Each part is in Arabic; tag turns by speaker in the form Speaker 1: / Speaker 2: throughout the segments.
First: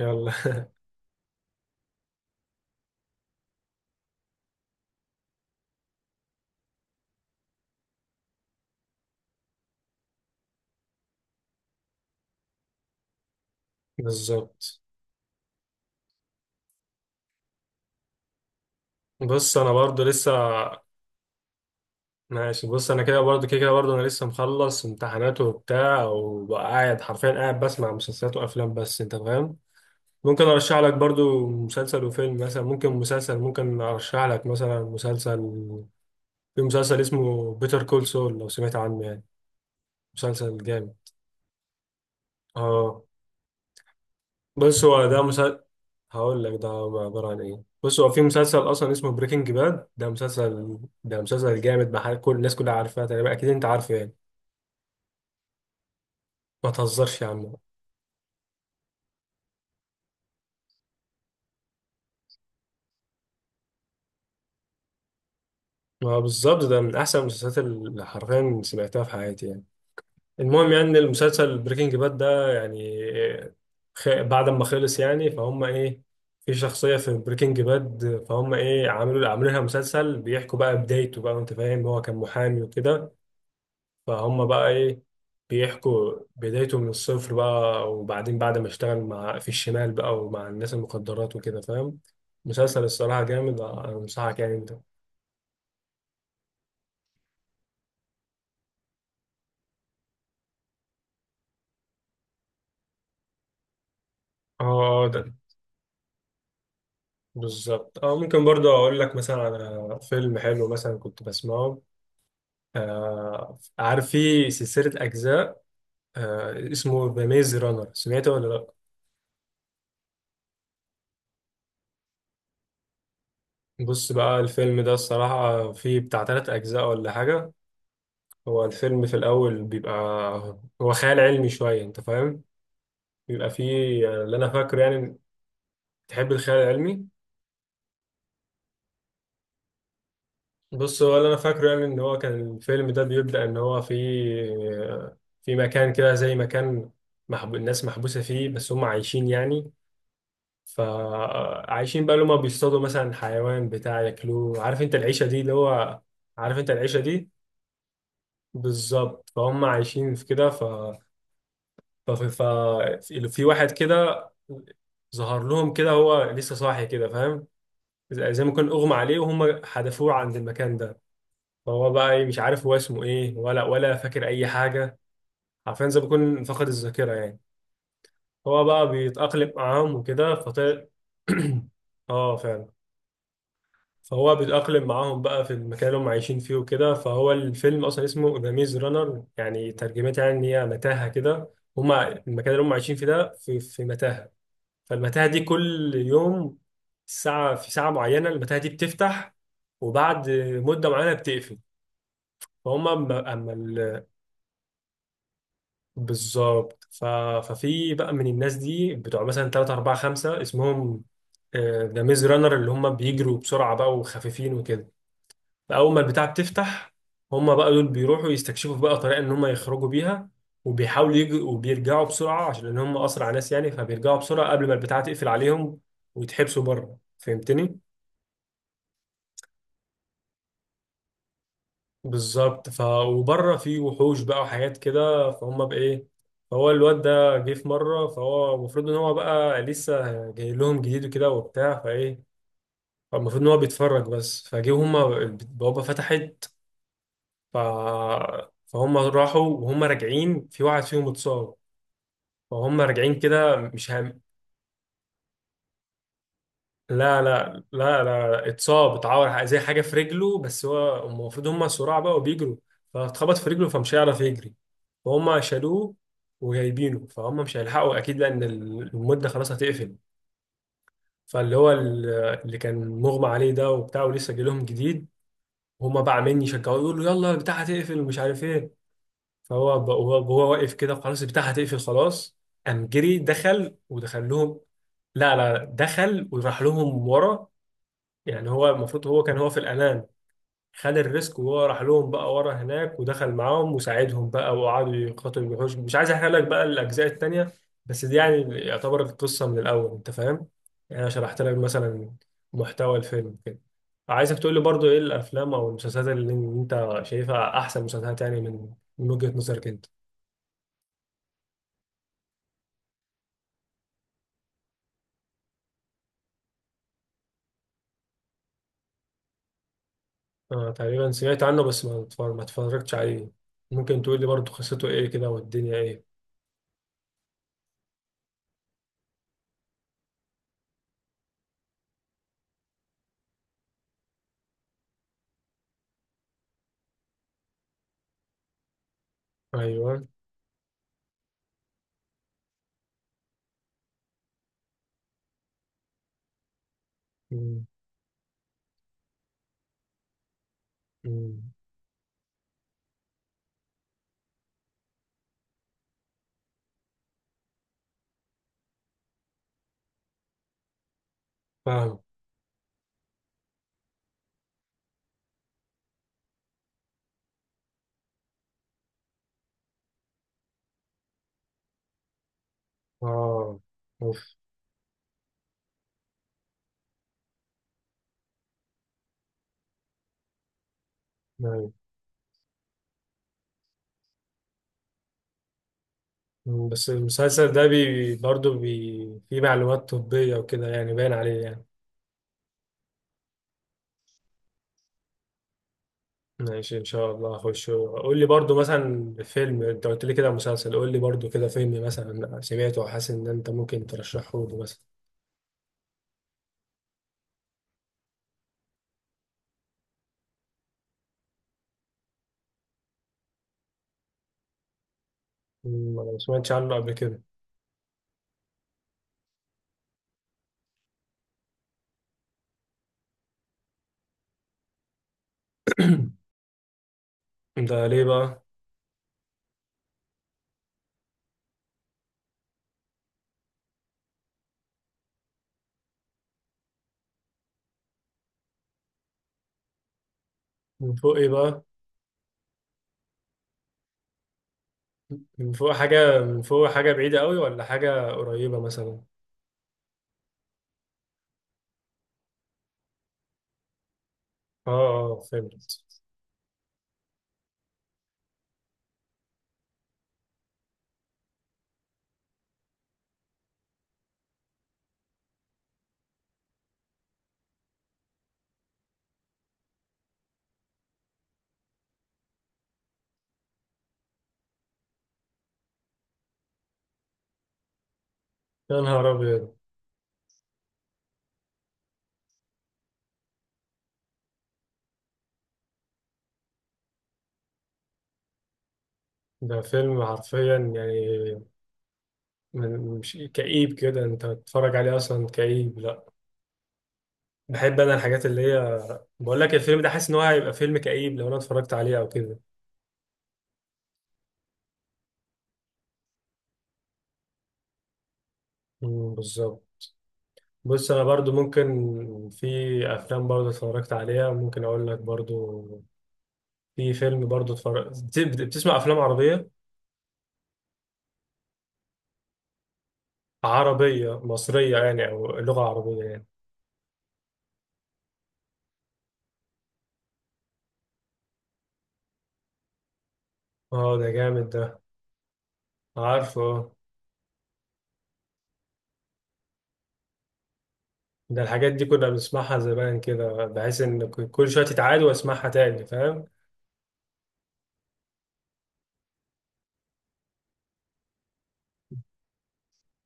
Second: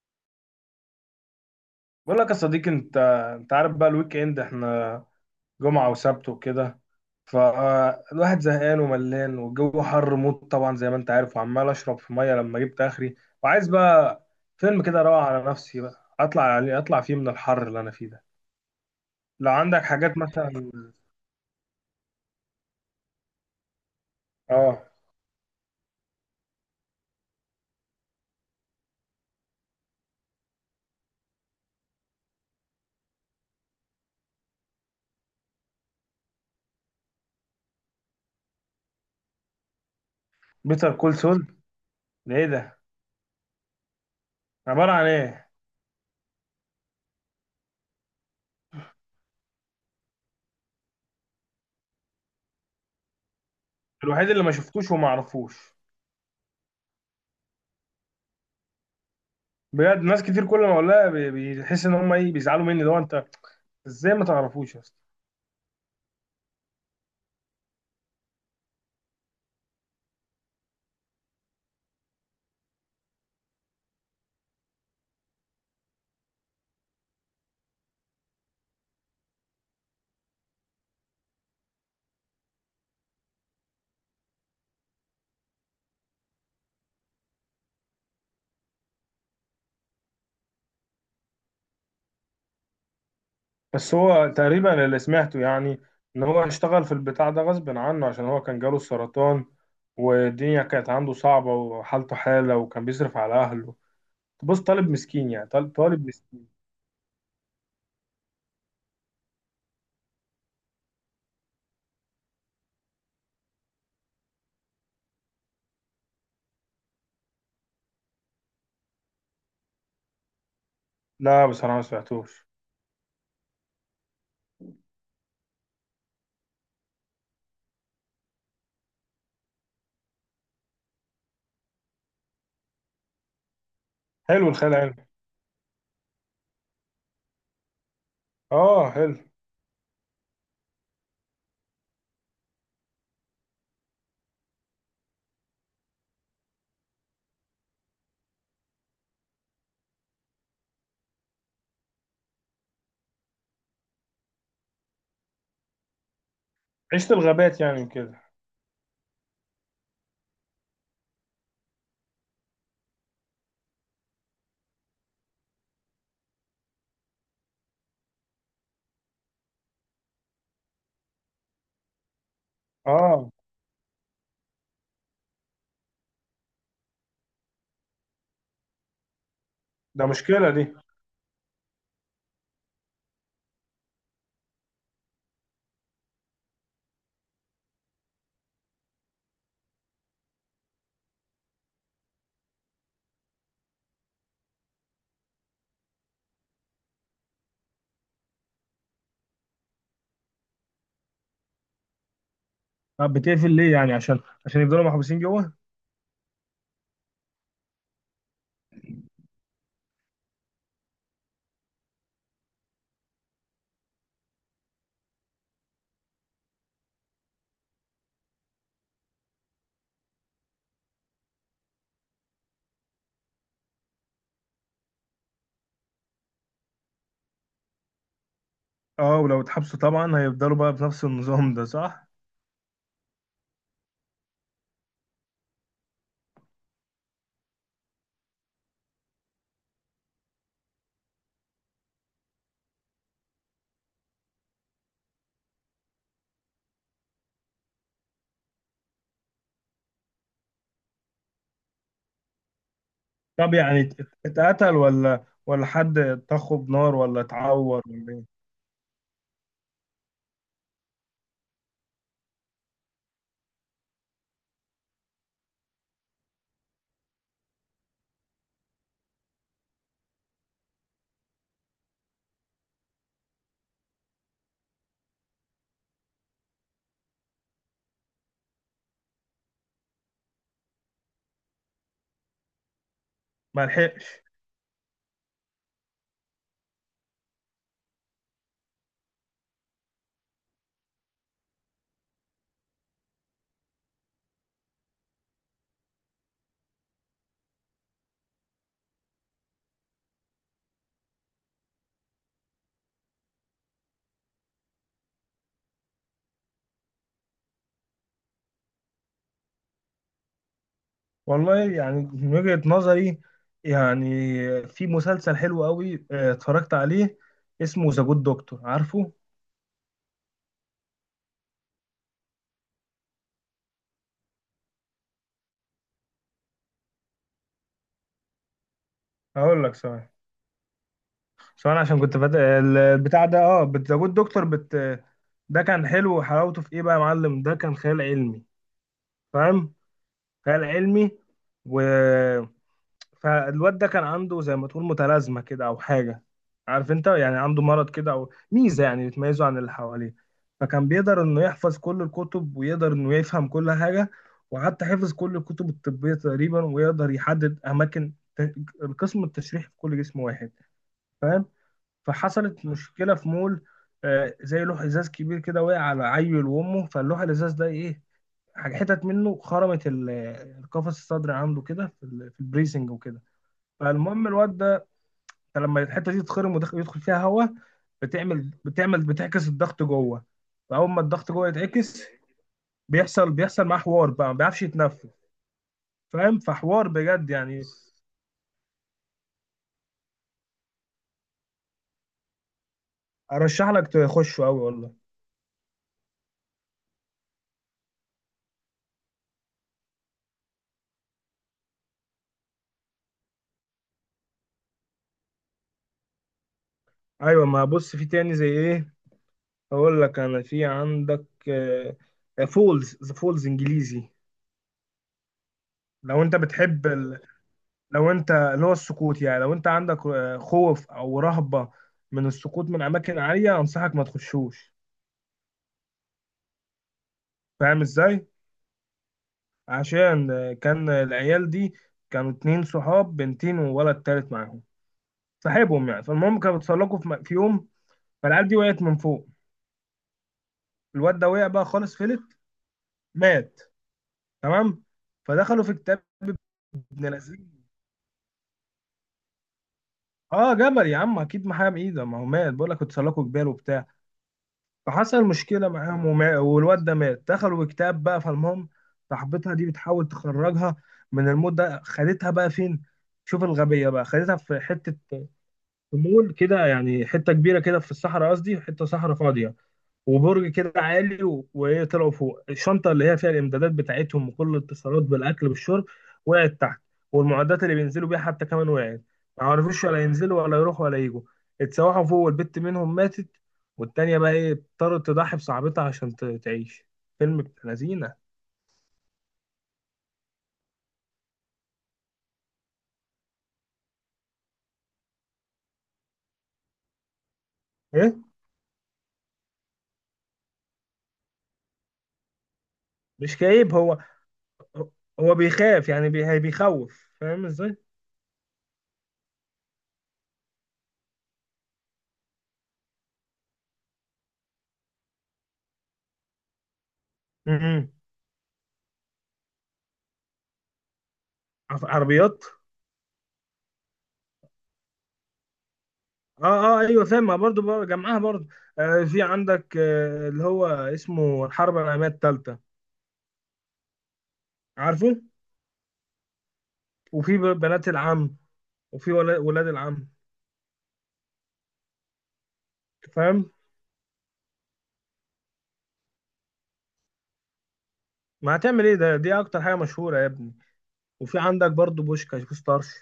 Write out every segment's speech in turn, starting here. Speaker 1: يلا.
Speaker 2: بقول لك يا صديقي انت. انت عارف بقى الويك اند احنا جمعة وسبت وكده. فالواحد زهقان وملان والجو حر موت طبعا زي ما انت عارف، وعمال اشرب في ميه لما جبت اخري وعايز بقى
Speaker 1: بالظبط.
Speaker 2: فيلم كده اروق على نفسي بقى، اطلع عليه اطلع فيه من الحر اللي انا فيه ده. لو
Speaker 1: بص، انا
Speaker 2: عندك
Speaker 1: برضو
Speaker 2: حاجات
Speaker 1: لسه
Speaker 2: مثلا.
Speaker 1: ماشي. بص انا كده برضو كده برضو، انا لسه
Speaker 2: اه.
Speaker 1: مخلص امتحانات وبتاع، وقاعد حرفيا قاعد بسمع مسلسلات وافلام، بس انت فاهم. ممكن ارشح لك برضو مسلسل وفيلم مثلا، ممكن ارشح لك مثلا مسلسل. في مسلسل اسمه بيتر كول سول، لو سمعت عنه يعني، مسلسل
Speaker 2: بيتر
Speaker 1: جامد.
Speaker 2: كول سول؟ ده ايه ده؟
Speaker 1: اه، بص
Speaker 2: عبارة عن
Speaker 1: هو ده.
Speaker 2: ايه؟
Speaker 1: هقول لك ده عبارة عن ايه. بص، هو في مسلسل اصلا اسمه بريكنج باد، ده مسلسل، ده مسلسل جامد بحال، كل الناس كلها عارفاه تقريبا، اكيد انت عارفه يعني.
Speaker 2: الوحيد اللي ما شفتوش وما اعرفوش.
Speaker 1: ما تهزرش يا عم.
Speaker 2: بجد ناس كتير كل ما اقولها بيحس ان هم ايه، بيزعلوا مني. لو انت، ازاي ما تعرفوش يا اسطى؟
Speaker 1: ما بالظبط ده من احسن المسلسلات اللي حرفيا سمعتها في حياتي يعني. المهم، يعني إن المسلسل بريكنج باد ده يعني بعد ما خلص يعني، فهم ايه، في شخصية في بريكنج باد، فهم ايه، عملوا لها مسلسل بيحكوا بقى بدايته بقى، انت فاهم، هو كان محامي وكده. فهم بقى ايه، بيحكوا بدايته من الصفر بقى، وبعدين بعد ما اشتغل مع، في الشمال بقى، ومع الناس المخدرات وكده، فاهم. مسلسل الصراحة جامد،
Speaker 2: بس هو
Speaker 1: انصحك يعني انت. اه
Speaker 2: تقريبا اللي سمعته يعني ان هو اشتغل في البتاع ده غصب عنه، عشان هو كان جاله السرطان والدنيا كانت عنده صعبة وحالته حالة، وكان بيصرف على اهله. بص، طالب
Speaker 1: آه،
Speaker 2: مسكين
Speaker 1: ده
Speaker 2: يعني، طالب مسكين.
Speaker 1: بالظبط. اه، ممكن برضه اقول لك مثلا على فيلم حلو مثلا كنت بسمعه. آه، عارف في سلسلة أجزاء، آه اسمه ذا ميز رانر، سمعته ولا لأ؟
Speaker 2: لا بصراحة ما سمعتوش.
Speaker 1: بص بقى، الفيلم ده الصراحة فيه بتاع تلات أجزاء ولا حاجة. هو الفيلم في الأول بيبقى، هو خيال علمي شوية، أنت فاهم؟ بيبقى فيه يعني، اللي
Speaker 2: حلو
Speaker 1: أنا
Speaker 2: الخيال
Speaker 1: فاكره
Speaker 2: العلمي.
Speaker 1: يعني. تحب الخيال العلمي؟
Speaker 2: اه حلو.
Speaker 1: بص، هو اللي أنا فاكره يعني إن هو كان الفيلم ده بيبدأ إن هو في، في مكان كده زي مكان الناس محبوسة فيه، بس هم عايشين يعني. فعايشين بقى، اللي هم بيصطادوا مثلا حيوان بتاع ياكلوه. عارف أنت العيشة دي، اللي هو، عارف أنت العيشة
Speaker 2: عشت
Speaker 1: دي؟
Speaker 2: الغابات يعني كده.
Speaker 1: بالظبط. فهم عايشين في كده، ففي في واحد كده ظهر لهم كده، هو لسه صاحي كده، فاهم. زي ما كان اغمى عليه وهم حدفوه عند المكان ده. فهو بقى إيه، مش عارف هو اسمه
Speaker 2: اه،
Speaker 1: ايه، ولا فاكر اي حاجه. عارفين، زي ما يكون فقد الذاكره يعني. هو بقى بيتاقلم معاهم
Speaker 2: ده
Speaker 1: وكده،
Speaker 2: مشكلة دي.
Speaker 1: فطلع. اه، فعلا. فهو بيتاقلم معاهم بقى في المكان اللي هم عايشين فيه وكده. فهو الفيلم اصلا اسمه ذا ميز رانر، يعني ترجمتها يعني ان هي متاهه كده. هم المكان اللي هم عايشين فيه ده في متاهه. فالمتاهة دي كل يوم، ساعة، في ساعة معينة المتاهة دي بتفتح، وبعد مدة معينة بتقفل. فهم
Speaker 2: طب بتقفل ليه؟ يعني عشان يفضلوا محبوسين جوه؟
Speaker 1: بالظبط. ففي بقى من الناس دي بتوع مثلا 3 4 5 اسمهم ذا ميز رانر، اللي هم بيجروا بسرعة بقى وخفيفين وكده. فأول ما البتاع بتفتح، هم بقى دول بيروحوا يستكشفوا بقى طريقة إن هم يخرجوا بيها، وبيحاولوا يجوا وبيرجعوا بسرعة، عشان إن هم أسرع ناس يعني، فبيرجعوا بسرعة قبل ما البتاع تقفل عليهم ويتحبسوا بره، فهمتني؟
Speaker 2: اه، ولو اتحبسوا طبعا هيفضلوا بقى بنفس النظام ده، صح؟
Speaker 1: بالظبط. وبره في وحوش بقى وحاجات كده، فهم بايه. فهو الواد ده جه في مره، فهو المفروض ان هو بقى لسه جاي لهم جديد وكده وبتاع، فايه فالمفروض ان هو بيتفرج بس، فجه هما البوابه فتحت. ف فهم راحوا، وهم راجعين في واحد فيهم اتصاب. فهم راجعين
Speaker 2: طب
Speaker 1: كده،
Speaker 2: يعني
Speaker 1: مش هم...
Speaker 2: اتقتل ولا، ولا حد طخه بنار، ولا
Speaker 1: لا لا
Speaker 2: اتعور
Speaker 1: لا
Speaker 2: ولا ايه؟
Speaker 1: لا اتصاب، اتعور زي حاجه في رجله، بس هو، هم المفروض هم سراع بقى وبيجروا، فاتخبط في رجله فمش هيعرف يجري. فهم شالوه وجايبينه، فهم مش هيلحقوا اكيد لان المده خلاص هتقفل. فاللي هو ال- اللي كان مغمى عليه ده وبتاع ولسه جاي لهم جديد، هم بقى عمالين يشجعوه يقولوا يلا البتاع هتقفل ومش عارف ايه. فهو وهو واقف كده، خلاص البتاع هتقفل خلاص، قام جري
Speaker 2: ما
Speaker 1: دخل
Speaker 2: لحقش؟
Speaker 1: ودخل لهم. لا دخل وراح لهم ورا. يعني هو المفروض هو كان هو في الأمان، خد الريسك وهو راح لهم بقى ورا هناك، ودخل معاهم وساعدهم بقى، وقعدوا يقاتلوا الوحوش. مش عايز احرق لك بقى الأجزاء التانية، بس دي يعني يعتبر القصة من الأول، أنت فاهم؟ يعني أنا شرحت لك مثلا محتوى الفيلم كده. عايزك تقول لي برضو إيه الأفلام أو المسلسلات اللي أنت شايفها أحسن مسلسلات يعني، من وجهة نظرك أنت.
Speaker 2: والله يعني من وجهة نظري، يعني في مسلسل حلو قوي، اه، اتفرجت عليه اسمه ذا جود دكتور، عارفه؟
Speaker 1: آه تقريبا سمعت عنه، بس ما اتفرجتش عليه. ممكن تقول لي برضو قصته إيه كده، والدنيا إيه؟
Speaker 2: هقول لك. ثواني، ثواني عشان كنت فات البتاع ده. اه، ذا جود دكتور. بت ده كان حلو، وحلاوته في ايه بقى يا معلم؟ ده كان خيال علمي، فاهم؟
Speaker 1: أيوه.
Speaker 2: خيال علمي. و، فالواد ده كان عنده زي ما تقول متلازمة كده أو حاجة، عارف أنت؟ يعني عنده
Speaker 1: مم.
Speaker 2: مرض كده أو ميزة يعني بتميزه عن اللي حواليه. فكان بيقدر إنه
Speaker 1: مم.
Speaker 2: يحفظ كل الكتب ويقدر إنه يفهم كل حاجة، وحتى حفظ كل الكتب الطبية تقريبا، ويقدر يحدد أماكن القسم التشريحي في كل جسم واحد، فاهم؟
Speaker 1: فاهم.
Speaker 2: فحصلت مشكلة في مول، آه، زي لوح إزاز كبير كده وقع على عيل وأمه، فاللوح الإزاز ده إيه، حتت منه خرمت القفص الصدري عنده كده في في البريسنج وكده.
Speaker 1: اه. اوف.
Speaker 2: فالمهم الواد ده، أنت لما الحته دي تتخرم ويدخل يدخل فيها هواء، بتعمل بتعكس الضغط جوه. فاول ما الضغط جوه
Speaker 1: نعم.
Speaker 2: يتعكس، بيحصل معاه حوار بقى، ما بيعرفش يتنفس، فاهم؟
Speaker 1: مم،
Speaker 2: فحوار
Speaker 1: بس
Speaker 2: بجد
Speaker 1: المسلسل
Speaker 2: يعني.
Speaker 1: ده بي فيه معلومات طبية وكده يعني، باين عليه يعني.
Speaker 2: ارشح لك تخشه قوي والله.
Speaker 1: ماشي، ان شاء الله اخش. قول لي برضه مثلا فيلم، انت قلت لي كده مسلسل، قول لي برضه كده فيلم مثلا سمعته وحاسس ان انت ممكن ترشحه لي مثلا.
Speaker 2: ايوه، ما بص في تاني زي ايه، اقول لك انا في عندك آه، فولز، ذا فولز، انجليزي.
Speaker 1: مم، انا ما
Speaker 2: لو انت
Speaker 1: سمعتش عنه
Speaker 2: بتحب
Speaker 1: قبل كده.
Speaker 2: ال... لو انت اللي هو السقوط يعني، لو انت عندك آه، خوف او رهبة من السقوط من اماكن عالية، انصحك ما تخشوش، فاهم
Speaker 1: ده ليه
Speaker 2: ازاي؟
Speaker 1: بقى؟
Speaker 2: عشان كان العيال دي كانوا اتنين صحاب، بنتين وولد تالت معاهم صاحبهم يعني. فالمهم كانوا بيتسلقوا في في يوم، فالعيال دي وقعت من فوق.
Speaker 1: من فوق
Speaker 2: الواد
Speaker 1: ايه
Speaker 2: ده وقع
Speaker 1: بقى؟
Speaker 2: بقى خالص، فلت، مات، تمام؟
Speaker 1: من
Speaker 2: فدخلوا
Speaker 1: فوق
Speaker 2: في كتاب
Speaker 1: حاجة،
Speaker 2: ابن
Speaker 1: من فوق حاجة بعيدة قوي ولا
Speaker 2: لذين.
Speaker 1: حاجة قريبة مثلا؟
Speaker 2: اه جبل يا عم اكيد، ما حاجه بايده، ما هو مات بقول لك، اتسلقوا جبال وبتاع.
Speaker 1: اه اه
Speaker 2: فحصل مشكله
Speaker 1: فهمت.
Speaker 2: معاهم وما... والواد ده مات، دخلوا في كتاب بقى. فالمهم صاحبتها دي بتحاول تخرجها من الموت ده. خدتها بقى فين؟ شوف الغبيه بقى، خدتها في حته في مول كده يعني حته كبيره كده في الصحراء، قصدي حته صحراء فاضيه، وبرج كده عالي و- وايه، طلعوا فوق. الشنطه اللي هي فيها الامدادات بتاعتهم وكل الاتصالات بالاكل بالشرب وقعت تحت، والمعدات اللي بينزلوا بيها حتى كمان
Speaker 1: يا
Speaker 2: وقعت.
Speaker 1: نهار
Speaker 2: ما
Speaker 1: أبيض.
Speaker 2: عرفوش ولا ينزلوا ولا يروحوا ولا يجوا. اتسوحوا فوق، والبت منهم ماتت، والتانية بقى ايه، اضطرت تضحي بصاحبتها عشان تعيش. فيلم ابن لذينه.
Speaker 1: ده فيلم حرفيا يعني، مش كئيب كده انت تتفرج عليه؟ اصلا كئيب؟ لا، بحب انا
Speaker 2: ايه،
Speaker 1: الحاجات اللي هي. بقول لك الفيلم ده حاسس ان هو هيبقى فيلم كئيب لو انا اتفرجت عليه او كده.
Speaker 2: مش كئيب هو. هو بيخاف يعني بيخوف، فاهم ازاي؟
Speaker 1: مم، بالظبط. بص انا برضو ممكن، في افلام برضو اتفرجت عليها ممكن اقول لك برضو، في فيلم برضو
Speaker 2: م- م.
Speaker 1: اتفرجت. بتسمع افلام عربية؟
Speaker 2: عربيات؟
Speaker 1: عربية مصرية يعني او لغة عربية يعني؟
Speaker 2: اه. اه ايوه فاهم، ما برضو جمعها برضو. آه في عندك آه اللي هو اسمه الحرب العالميه الثالثه،
Speaker 1: اه، ده جامد ده.
Speaker 2: عارفه؟
Speaker 1: عارفه آه.
Speaker 2: وفي بنات العم، وفي ولاد العم.
Speaker 1: ده الحاجات دي كنا بنسمعها زمان كده،
Speaker 2: فاهم،
Speaker 1: بحيث ان كل شوية تتعاد واسمعها تاني، فاهم.
Speaker 2: ما هتعمل ايه، ده دي اكتر حاجه مشهوره يا ابني. وفي عندك برضو بوشكاش، بوستارش.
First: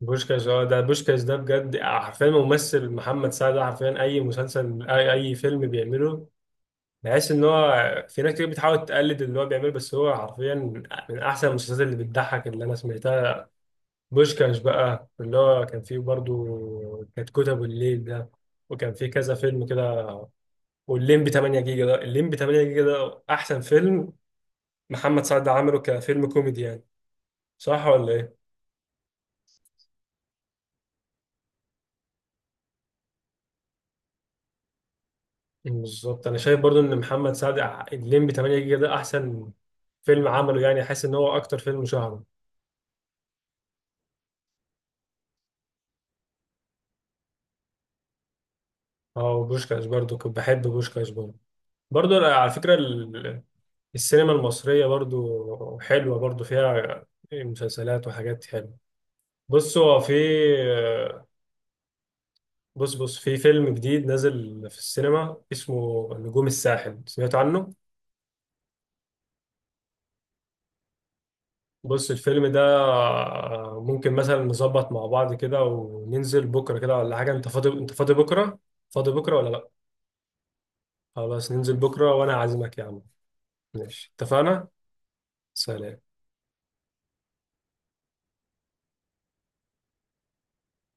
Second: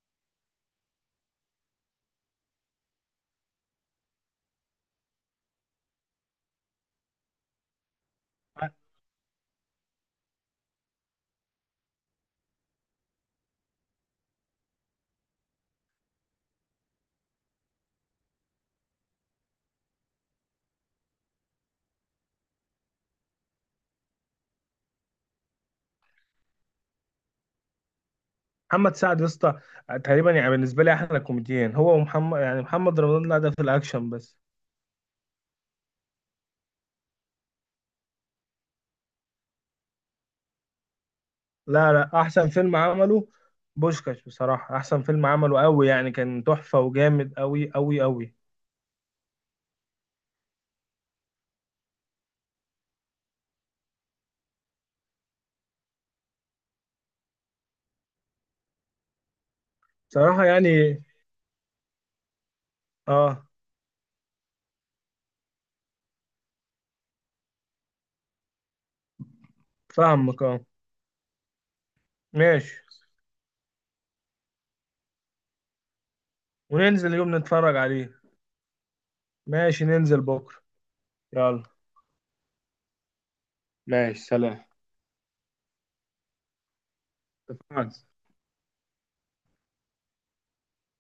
Speaker 1: بوشكاش، اه، ده بوشكاش ده بجد حرفيا، ممثل محمد سعد ده حرفيا اي مسلسل، اي فيلم بيعمله، بحس ان هو، في ناس كتير بتحاول تقلد اللي هو بيعمله، بس هو حرفيا من احسن المسلسلات اللي بتضحك اللي انا سمعتها. بوشكاش بقى اللي هو كان فيه برضو، كانت كتب الليل ده، وكان فيه كذا فيلم كده. والليمبي 8 جيجا ده، الليمبي 8 جيجا ده احسن فيلم محمد سعد عمله كفيلم كوميدي يعني، صح ولا ايه؟
Speaker 2: محمد سعد يا اسطى، آه، تقريبا يعني بالنسبه لي احلى كوميديان هو، ومحمد يعني، محمد رمضان لا ده في الاكشن بس.
Speaker 1: بالظبط، انا شايف برضو ان محمد سعد الليمبي 8 جيجا ده احسن فيلم عمله يعني، حاسس ان هو اكتر فيلم
Speaker 2: لا لا،
Speaker 1: شهره.
Speaker 2: احسن فيلم عمله بوشكاش، بصراحه احسن فيلم عمله، قوي يعني، كان تحفه وجامد قوي قوي قوي.
Speaker 1: اه، وبوشكاش برضو كنت بحب بوشكاش برضو. برضو أنا على فكره السينما المصريه برضو حلوه، برضو فيها مسلسلات وحاجات حلوه. بص هو في
Speaker 2: بصراحه يعني،
Speaker 1: بص في
Speaker 2: اه
Speaker 1: فيلم جديد نازل في السينما اسمه نجوم الساحل، سمعت عنه؟
Speaker 2: فاهمك اه.
Speaker 1: بص الفيلم ده
Speaker 2: ماشي،
Speaker 1: ممكن مثلا نظبط مع بعض كده وننزل بكرة كده
Speaker 2: وننزل
Speaker 1: ولا حاجة،
Speaker 2: يوم
Speaker 1: انت فاضي،
Speaker 2: نتفرج
Speaker 1: انت
Speaker 2: عليه.
Speaker 1: فاضي بكرة؟ فاضي بكرة ولا لا؟
Speaker 2: ماشي ننزل بكرة.
Speaker 1: خلاص،
Speaker 2: يلا.
Speaker 1: ننزل بكرة وانا عازمك يا عم. ماشي
Speaker 2: ماشي سلام.
Speaker 1: اتفقنا. سلام.
Speaker 2: اتفقنا.